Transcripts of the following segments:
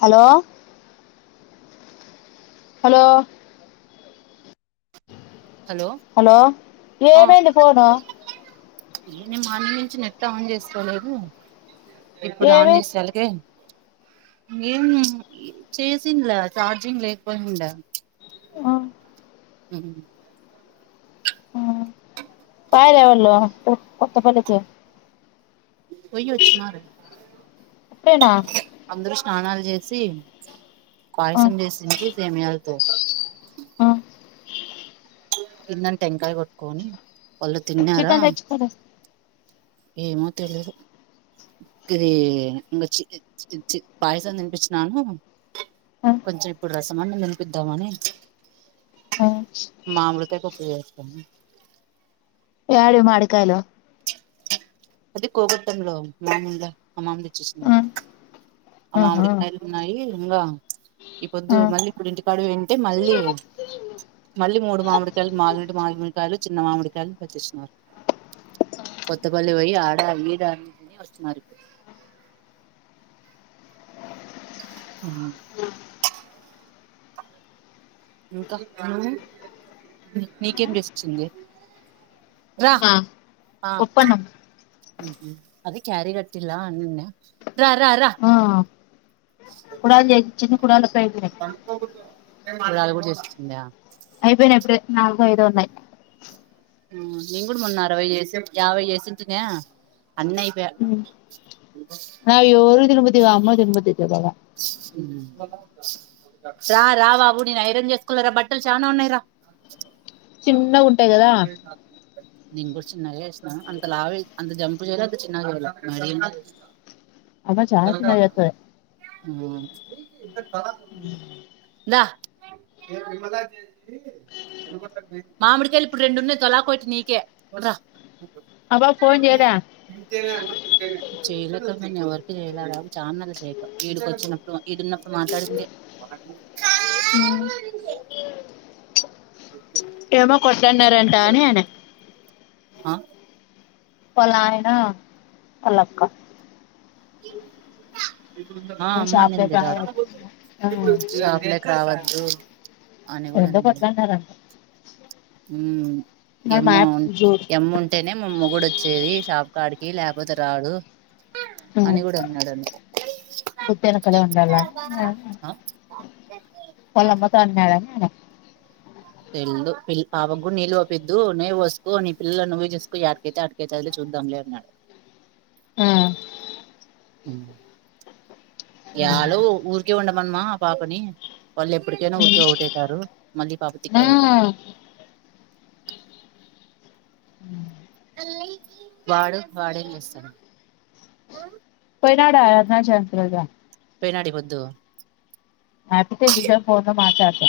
Hello hello hello ఏమయిందే phone ఏ నేను మార్నింగ్ నుంచి నెట్ ఆన్ చేసుకోలేదు ఇప్పుడు ఆన్ ఏమి చేసే సలికే ఏం చేసింలా చార్జింగ్ లేకపోయిండా ఆ ఉ ఉ పైలేవాళ్లు కొత్త పలికి పోయి వచ్చినారు ఇప్పుడేనా అందరూ స్నానాల్ చేసి క్వాయిసం చేసింటి సేమ్యాలతో కిందన్ టంకాయ కొట్టుకోని వాళ్ళు తిన్నారా చికెన్ తెచ్చుకోలే ఏమో తెలీదు కి ఇది ఇంకా చి చి చి పాయసం తినిపించినాన కొంచెం ఇప్పుడు రసం అన్నం తినిపిద్దామని మామిడికాయ పప్పు చేస్తున్న యాడివి మామిడికాయలు అదే కోగటం లో మామలుగా మా మామ తెచ్చి ఇచ్చినాడు అ ఆహా మామిడికాయలు ఉన్నాయి ఇంకా ఈ పొద్దు మళ్ళీ ఇప్పుడు ఇంటికాడికి పాయింటే మళ్ళీ మళ్ళీ మూడు మామిడికాయలు మాగినేటివి మామిడికాయలు చిన్న మామిడికాయలు పెట్టిచ్చినారు కొత్తపల్లి పోయి ఆడ ఈడ అని తిని వచ్చినారు ఆ [inaudible] ఇంకా ఉమ్ నీకేం చేసి ఇచ్చింది రా పొప్పన్నం ఉహు అది క్యారీ కట్టిలా అని అనిండా రా రా రా కుడాలు చేసి చిన్న కుడాలు అయిపోయినాయి కుడాలు కూడా చేస్తుందా అయిపోయినాయి అప్పుడే నాలుగో ఐదో ఉన్నాయి ఉమ్ నేను కూడా మొన్న అరవై చేసి యావై చేసింటినాయా అన్ని అయ్పాయ అయి రోజు తిన్న బుద్ధి కాదు అంబల్ తినబుద్ధి అయితది బాగా ఉ రా రా బాబు నేను ఐరన్ చేసుకోవాలి రా బట్టలు చానా ఉన్నాయిరా చిన్నగా ఉంటాయి కదా నేను కూడ్ చిన్నగా చేసినా అంత లావ అంత జంప్ చెయ్యలే అంత చిన్నగా చెయ్యలే మడియం గా చేసా అమ్మ చానా చిన్నగా అయితది దా మేము విమలాకి చేసి మామిడికాయలు ఇప్పుడు రెండున్నాయి తొలాకోటి నీకే రా ఆ పాప ఫోన్ చేయదా చేయలే అక్క నేను ఎవరికి చేయలే చానా నాళ్ళు చేయక ఈడికి వచ్చినప్పుడు ఈడున్నప్పుడు మాట్లాడిందే హ్మ్ ఓకే ఏమో కొట్టన్నారంట అని అనే ఆ వాళ్ళ ఆయన వాళ్ళ అక్క ఆ అమ్మ అనింది ఆ రాత్రి షాప్లేకి రావద్దు అని కూడా అన్నాడు ఎందుకట్లా అన్నారంట ఉమ్ ఎమ్మ మ్యాప్ చూడు ఎమ్మ ఉంటేనే మా మొగుడు చెయ్యి షాప్ కాడికి లేకపోతే రాడు అని కూడా ఉన్నాడు అం గుద్ధ వెనకాలే ఉండాల అని ఆ వాళ్ళ అమ్మతో అన్నాడు అని అనా తెల్దు పిల్ పాప కూడా నీళ్లు పోపియ్యదు నువ్వు పోసుకో నీ పిల్లలు నువ్వే చూసుకో యాటికైతే అరటికాయతదిలే చు ద్దాంలే అన్నాడు ఆ ఉమ్ యాలో ఊర్కనే ఉండుమనమా ఆ పాపని వాళ్ళు ఎప్పటికైనా ఊరికే ఒకటి అయితారు మళ్ళీ పాప ఆ తిక్కది అయితది వాడు వాడేస్త చెప్పినాడ ఆయా చంకగా వెయనాడి వద్దు హ్యాపీతో ఎంతసేపు ఫోన్ లో మాట్లాడతా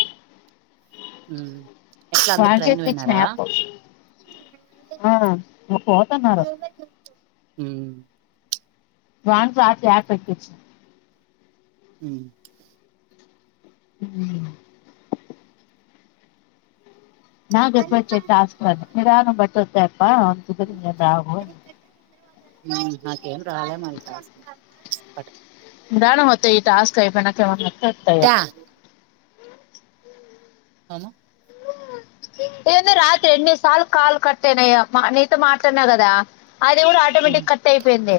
హ వాని చేతికిచ్చిన అప్ ఆ పోతున్నారు ఉ వాన్ కి రాత్ర అప్ ఎక్కించి అ అ నాగప్పు చెట్ ఆస్ నిదనం బట్ కప్ప అప్పు రావు ఉమ్ నాకేం రాలే మళ్ళ టాక్స్లు నిదానంగా మత్త ఈ టాస్క్ అయిపోనాకమతాయా అనా ఇంద రాత్రి ఎన్ని నర్ సార్ కల్ కట్టేనయ నీతో మాట్లాడిన గదా అది కూడా ఉమ్ ఆటోమేటిక్ కట్ అయిపోయింది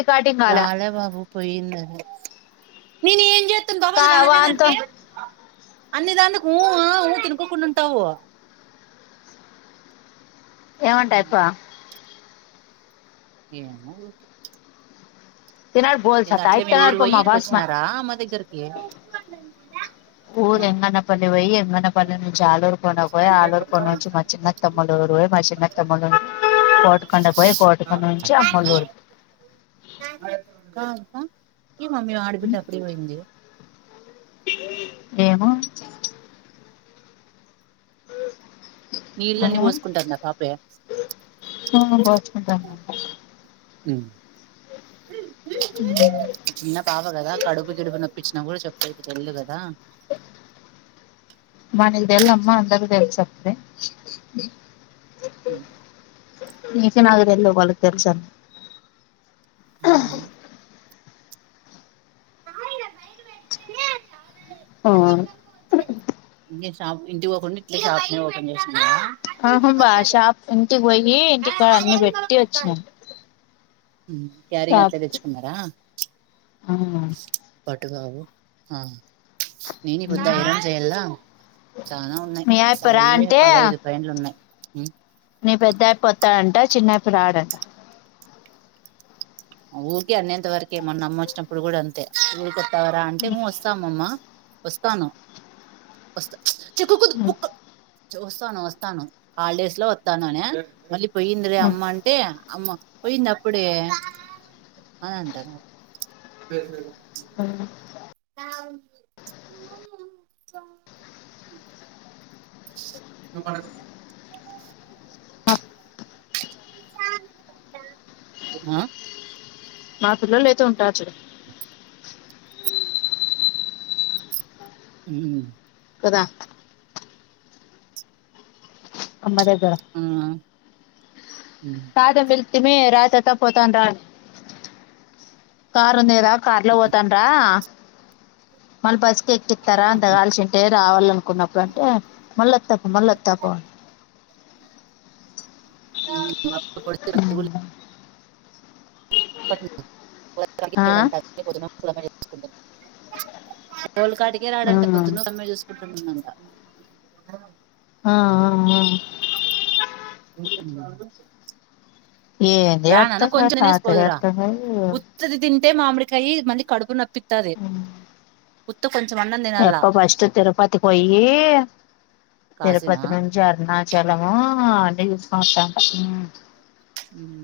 రికార్డింగ్ రాలే నేను ఏం చేస్తాను కా కాబదు వాంతో రాలేదంటే అన్ని దానికు ఊ ఆ తినుకోకుండా ఉంటావు ఏమంటాయిప్ప ఏమో ఓటి తినాడు బోల్స్ నిన్న అత్త అట్లే మీ ఊరు అయితున్నాడు పోయయి మా ఇరికి బాస్మ వచ్చినారా అమ్మ దగ్గరకి ఊ ఎంగన్న పల్లె పోయి ఎంగనా పల్లె చాలా రోజులకి పోయిన ఆలూర్ పోన పోయి ఆలూర్ పోన నుంచి మచ్చ చిన్న తమ్లురు పోయి మచ్చ చిన్న తమ్ములు ఊరు కోటుకండ పోయి కోటుకండ నుంచి అమ్మలుకు ఆ ఏ మామ్ ఆడి బిడ్డ అప్పుడే పోయింది. ఏమో నీళ్ళన్నీ ఏమో పోసుకుంటారు నా కాపే ఉమ్ పోసుకుంటాము చిన్న పాప కదా కడుపు గిడుపు నొప్పించినా కూడా చెప్ బయటికి వెళ్ళు కదా మనకి తేల్మ్ దమ్మ అందరికి తెల్సతతే అ ఈ విషయ నాక తల్ వాదు వాళ్ళ తెరిసా అని ఏమో ఆ ఇగ షాప్ ఇంటికి పోకుండా ఇట్ షాప్ ని ఓపెన్ చేసిన ఆహం బా షాప్ ఇంటికి పోయి ఇంటికా అన్ని పెట్టి వచ్చినాను క్యారీగా అట్లే తెచ్చుకున్నారా పటుగావు నేను బుద్ద ఇరోం చేయల్లా చాలా ఉన్నాయి మీ సా ఆయప్ప రా ఇవే అంటే పదహైదు పైనులు ఉన్నాయి నీ పెద్దప్పి ఓత్తాడంట, చిన్నప్పి రాడంట. ఊరికే అనేంత వరకే మన అమ్మ వచ్చినప్పుడు కూడా అంతే ఊరికొతావరా అంటే. ఉ వస్తా అమ్మమ్మా వస్తాను. వస్తా చెక్కకు గు చుస్తాను వస్తాను హాలిడేస్ లో వస్తాను అనే మళ్ళీ పోయింది రే అమ్మ అంటే అమ్మ పోయింది అప్పుడే అని అంటన్నారు అ [unintelligible] నువ్ పడుకో పోయి ఉమ్మ్ మా పిల్లలు అయితే ఉంటారు‌ చూడు [inaudible] ఉమ్మ్ కదా అమ్మ దగ్గర ఆ ఉమ్ తాత పిలిత్తేనే రా తాతా పోతాం రా కారుంది కదా కార్లో పోతాంరా మన బ స్ ఎక్కిత్తారా అంతగాల్చింటే రావాల అనుకున్నప్పుడు అంటే మళ్ళొతపో మళ్ళొతపో అం [unintelligible] పట్నం [unintelligible] ఆ పిల్లోలుకాటికే రాడంట ఉమ్ పొద్దున అమ్మె చూసుకుంటుందట ఆ ఆ ఆ [unintelligible] ఏంది రా నానా అర్థం కాదు కొంచెం తినేసి తాతది పోదురా అర్థం కాదు ఉత్తది తిం టే మామిడికాయి మళ్లీ కడుపు నొప్పిత్తది ఉత్త కొంచెం అన్నం తినాల యప్ప ఫస్ట్ తిరుపతి పోయ్యి కాసినా తిరుపతి నుంచి అరుణ చలము అన్ని చూసుకుని వస్తాడంట మ్మ్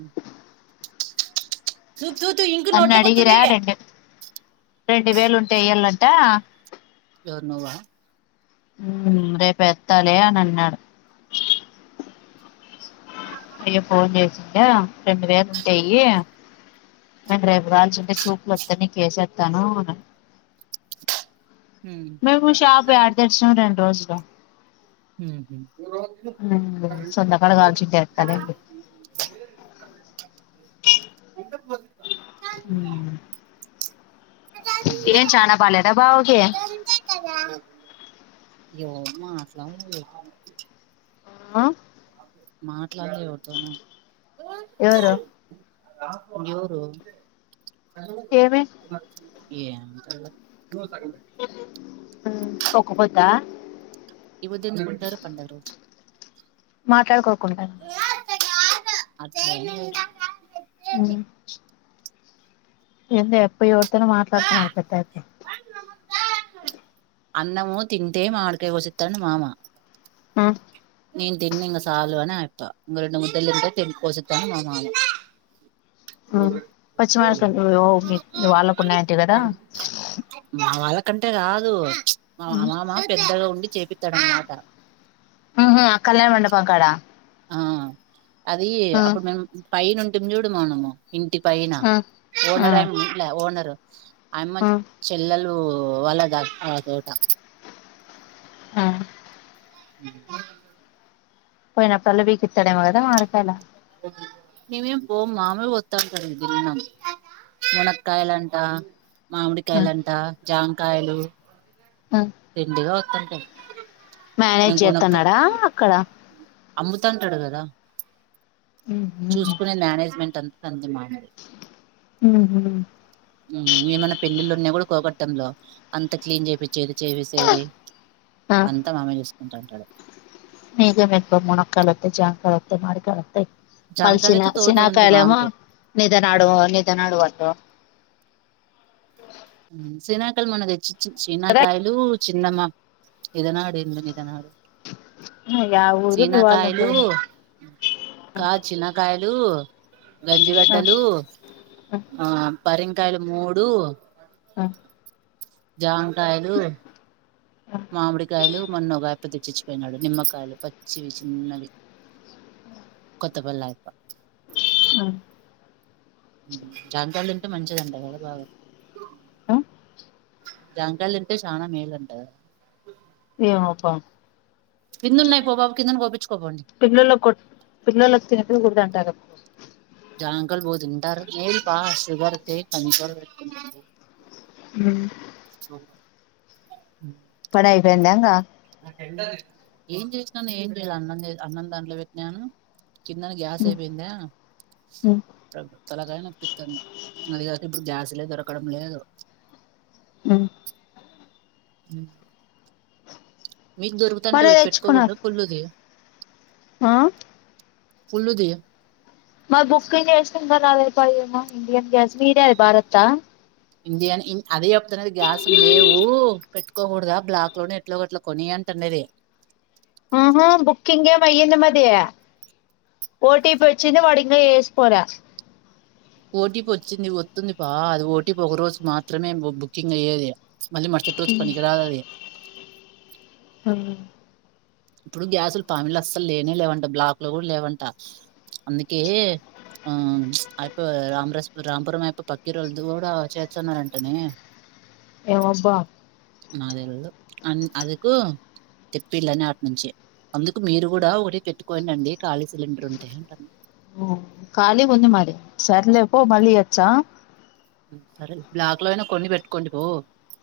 ఇంకు నన్ని అడిగిరా నోట్లోకొత్తుంది రెండు, రెండు వేలు ఉంటే ఏయాలంట ఎవరు నువ్వా హ్మ్ రేపు ఎత్తాలే అని అన్నాడు. అయ్యో ఫోన్ చేసిందా రెండు వేలు ఉంటే ఎయ్యి నేను రేపు కావాల్చుంటే చూపులోత్తే నీకేసేత్తాను అన మేము షాప్ యడ తెరిచినం రెండు రోజులు మ్మ్ సంతకాడ కావాల్చింటే ఏత్తాలే [inaudible] [unintelligible] ఎమ్ చానా బాలేద బావకి మాట్లాడదు ఆ‌ మాట్లాడ్ను ఎవరితోనో ఎవరు ఎవురు ఏమి ఏందో డో సగం లే హ్మ్ ఓకపోద్దా ఈ పొద్దు ఎందుకు ఉంటారు పండగరోజు మాట్లాడుకోకుండా అట్లేం లేదు ఏందే ఆయప్ప ఎవరితోనో మాట్లాడుతున్నాడు పెద్దాయప్ప అన్నము తింటే మామిడికాయ కోసిత్తాడట మామ మ్మ్ నేను తిన్ను ఇంగ సాలు అని ఆయప్ప ఇంగ రెండు ముద్దలు తింటే తిన్ కోసిత్త అని మా మామ హ్మ్ పశ్చిమాడికాయలు యో మి మీవాళ్లకి ఉన్నయంటివి కదా క్కంటే కాదు మా మామామ పెద్దగా ఉండి చేపిత్తాడన్నమాట ఆ కళ్యాణ మండపం కాడా ఆ అది అప్పుడు మేము పైనుంటిమి చూడు మనము ఇంటి పైనా ఓనర్ ఆయమ్మ ఉండ్లా ఓనరు అయమ్మ చెల్లెలు వాళ్లద ఆ తోట ఆ [inaudible] పోయినప్పుడల్లా పికిస్తాడేమో కదా మామిడి కాయలు. మీమేం పోము వాళ్లే వత్తాంటారు దినము మునకాయలాంటా మామిడికాయలంటా జామకాయలు దండిగా వత్తంటాయ్. మ్యానేజ్ చేత్తన్నాడా అక్కడ అమ్ముతాంటాడు కదా చూసుకునే మ్యనేజ్మెంట్ అంత అంతే మామది ఉమ్ ఏమన్నా పెళ్ళిళ్ళు ఉన్నా కూడా పోబాట్ తన్లో అంత క్లీన్ చేపించేది చేసేది అంత మామ చూస్కు వత్తంటాడు మీకే మేలు మునకాయలు వత్తాయ్ జామ్ కాయలు వత్తాయ్ మామిడి కాయలు వత్తాయ్ జాంకాయలు మల్సిన అయితే తోట ఉంది సీనాకయాలేమో మామకి నిదరాడో నిదనాడువంట. సీనాకాయలు మన్న చ్ చ్ చ్ కదా చీనాకాయలు చిన్నమామ్ ఇదనాడ్ ఇంద ఇందనాడు యా ఊరు మీ వాళ్ళు చీనాకాయలు ఉండేది కాద్ చినకాయలు డు ఆ గెంజిగడ్డలు ఆ పరేంగ్ కాయలు మూడు ఆ జామ్ కాయలు ఆ మామిడి కాయలు మొన్న ఓగాయప్ప తెచ్చిపోయినాడు నిమ్మకాయలు పచ్చివి చిన్నవి. [inaudible] కొత్తపల్లియప్ప ఆ జామ్ కాయలు తింటే మంచిదంట కదా బాగా ఆ జామ్ కాయలు తింటే చాలా మేలుంట కదా. ఏమోపా కిందున్నాయి పో బాబు కిందను కోపించుకోపోండి పిల్లల్ల కొట్ పిలల్లోకి తినిపిగుడుదాంటారు. జామ్ కాయలు భల్ తింటారు మేల్పా షుగర్ కి కంట్రోల్ అయితుంది. ఉ [inaudible] పనాయిపోయిందా ఇంగా ఏం చేసినాను ఏం చేయ అన్నం అన్నం దాంట్లో పెట్నాను. కిందను గ్యాస్ అయిపోయిందా ఉ తలాకాయ్ నొప్పిత్తంది అది కాదు ఇప్పుడు గ్యాస్ లే దొరకడం లేదు. [inaudible] మీకు దొరుకుతంటే మరి ఒక్కటి పెట్టుకోకూడదా తెచ్చుకున్నారు ఫుల్ ది. ఆ ఉల్లుది మాద్ బుకింగ్ చేసినా ఇంకా రాలేదుపా ఏమో ఇండియన్ గ్యాస్ మీది యాది భారత్త. ఇండియా నే అదే చెప్తానేది గ్యాస్ లేవు పెట్టుకోకూడదా బ్లాక్ లోనే ఎట్లో అట్లా కొని అంటంనేది. ఆ హో బుక్కింగ్ ఏమో అయింది మాది ఓ టి పి వచ్చింది వాడింగ వేసిపోలా ఓటీపీ వచ్చింది వత్తుంది పా అది ఓటీపీ ఒక రోజు మాత్రమే బు బుకింగ్ అయ్యేది. మళ్లి మరుసటి రోజు పనికిరాదు అది హ ఇప్పుడు గ్యాసులు పామిల్లో అస్సలు లేనే లేవంట బ్లాక్ లో కూడా లేవంట అందుకే. ఆ అయిపో రాంరాజుపూర్ రాంపురం అయ్యప్ప పక్కిరోళది కూడా చెచ్చున్నారంటనే ఏం అబ్బా నాకు తెలవదు అన్ అందుకు చెప్పిల్ అ నాట్ నుంచే అందుకు మీరు కూడా ఒకటి పెట్టుకోండి అండి ఖాళీ సిలిండర్ ఉంటె అంటన్నా ఉ కాలి గుంది మాది సర్లేపో మళ్ళీ ఏచ్చా ఉ సరే బ్లాక్ లో అయినా కొన్ని పెట్టుకోండి బో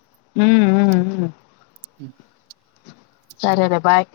ఉమ్ సరే నే బాయ్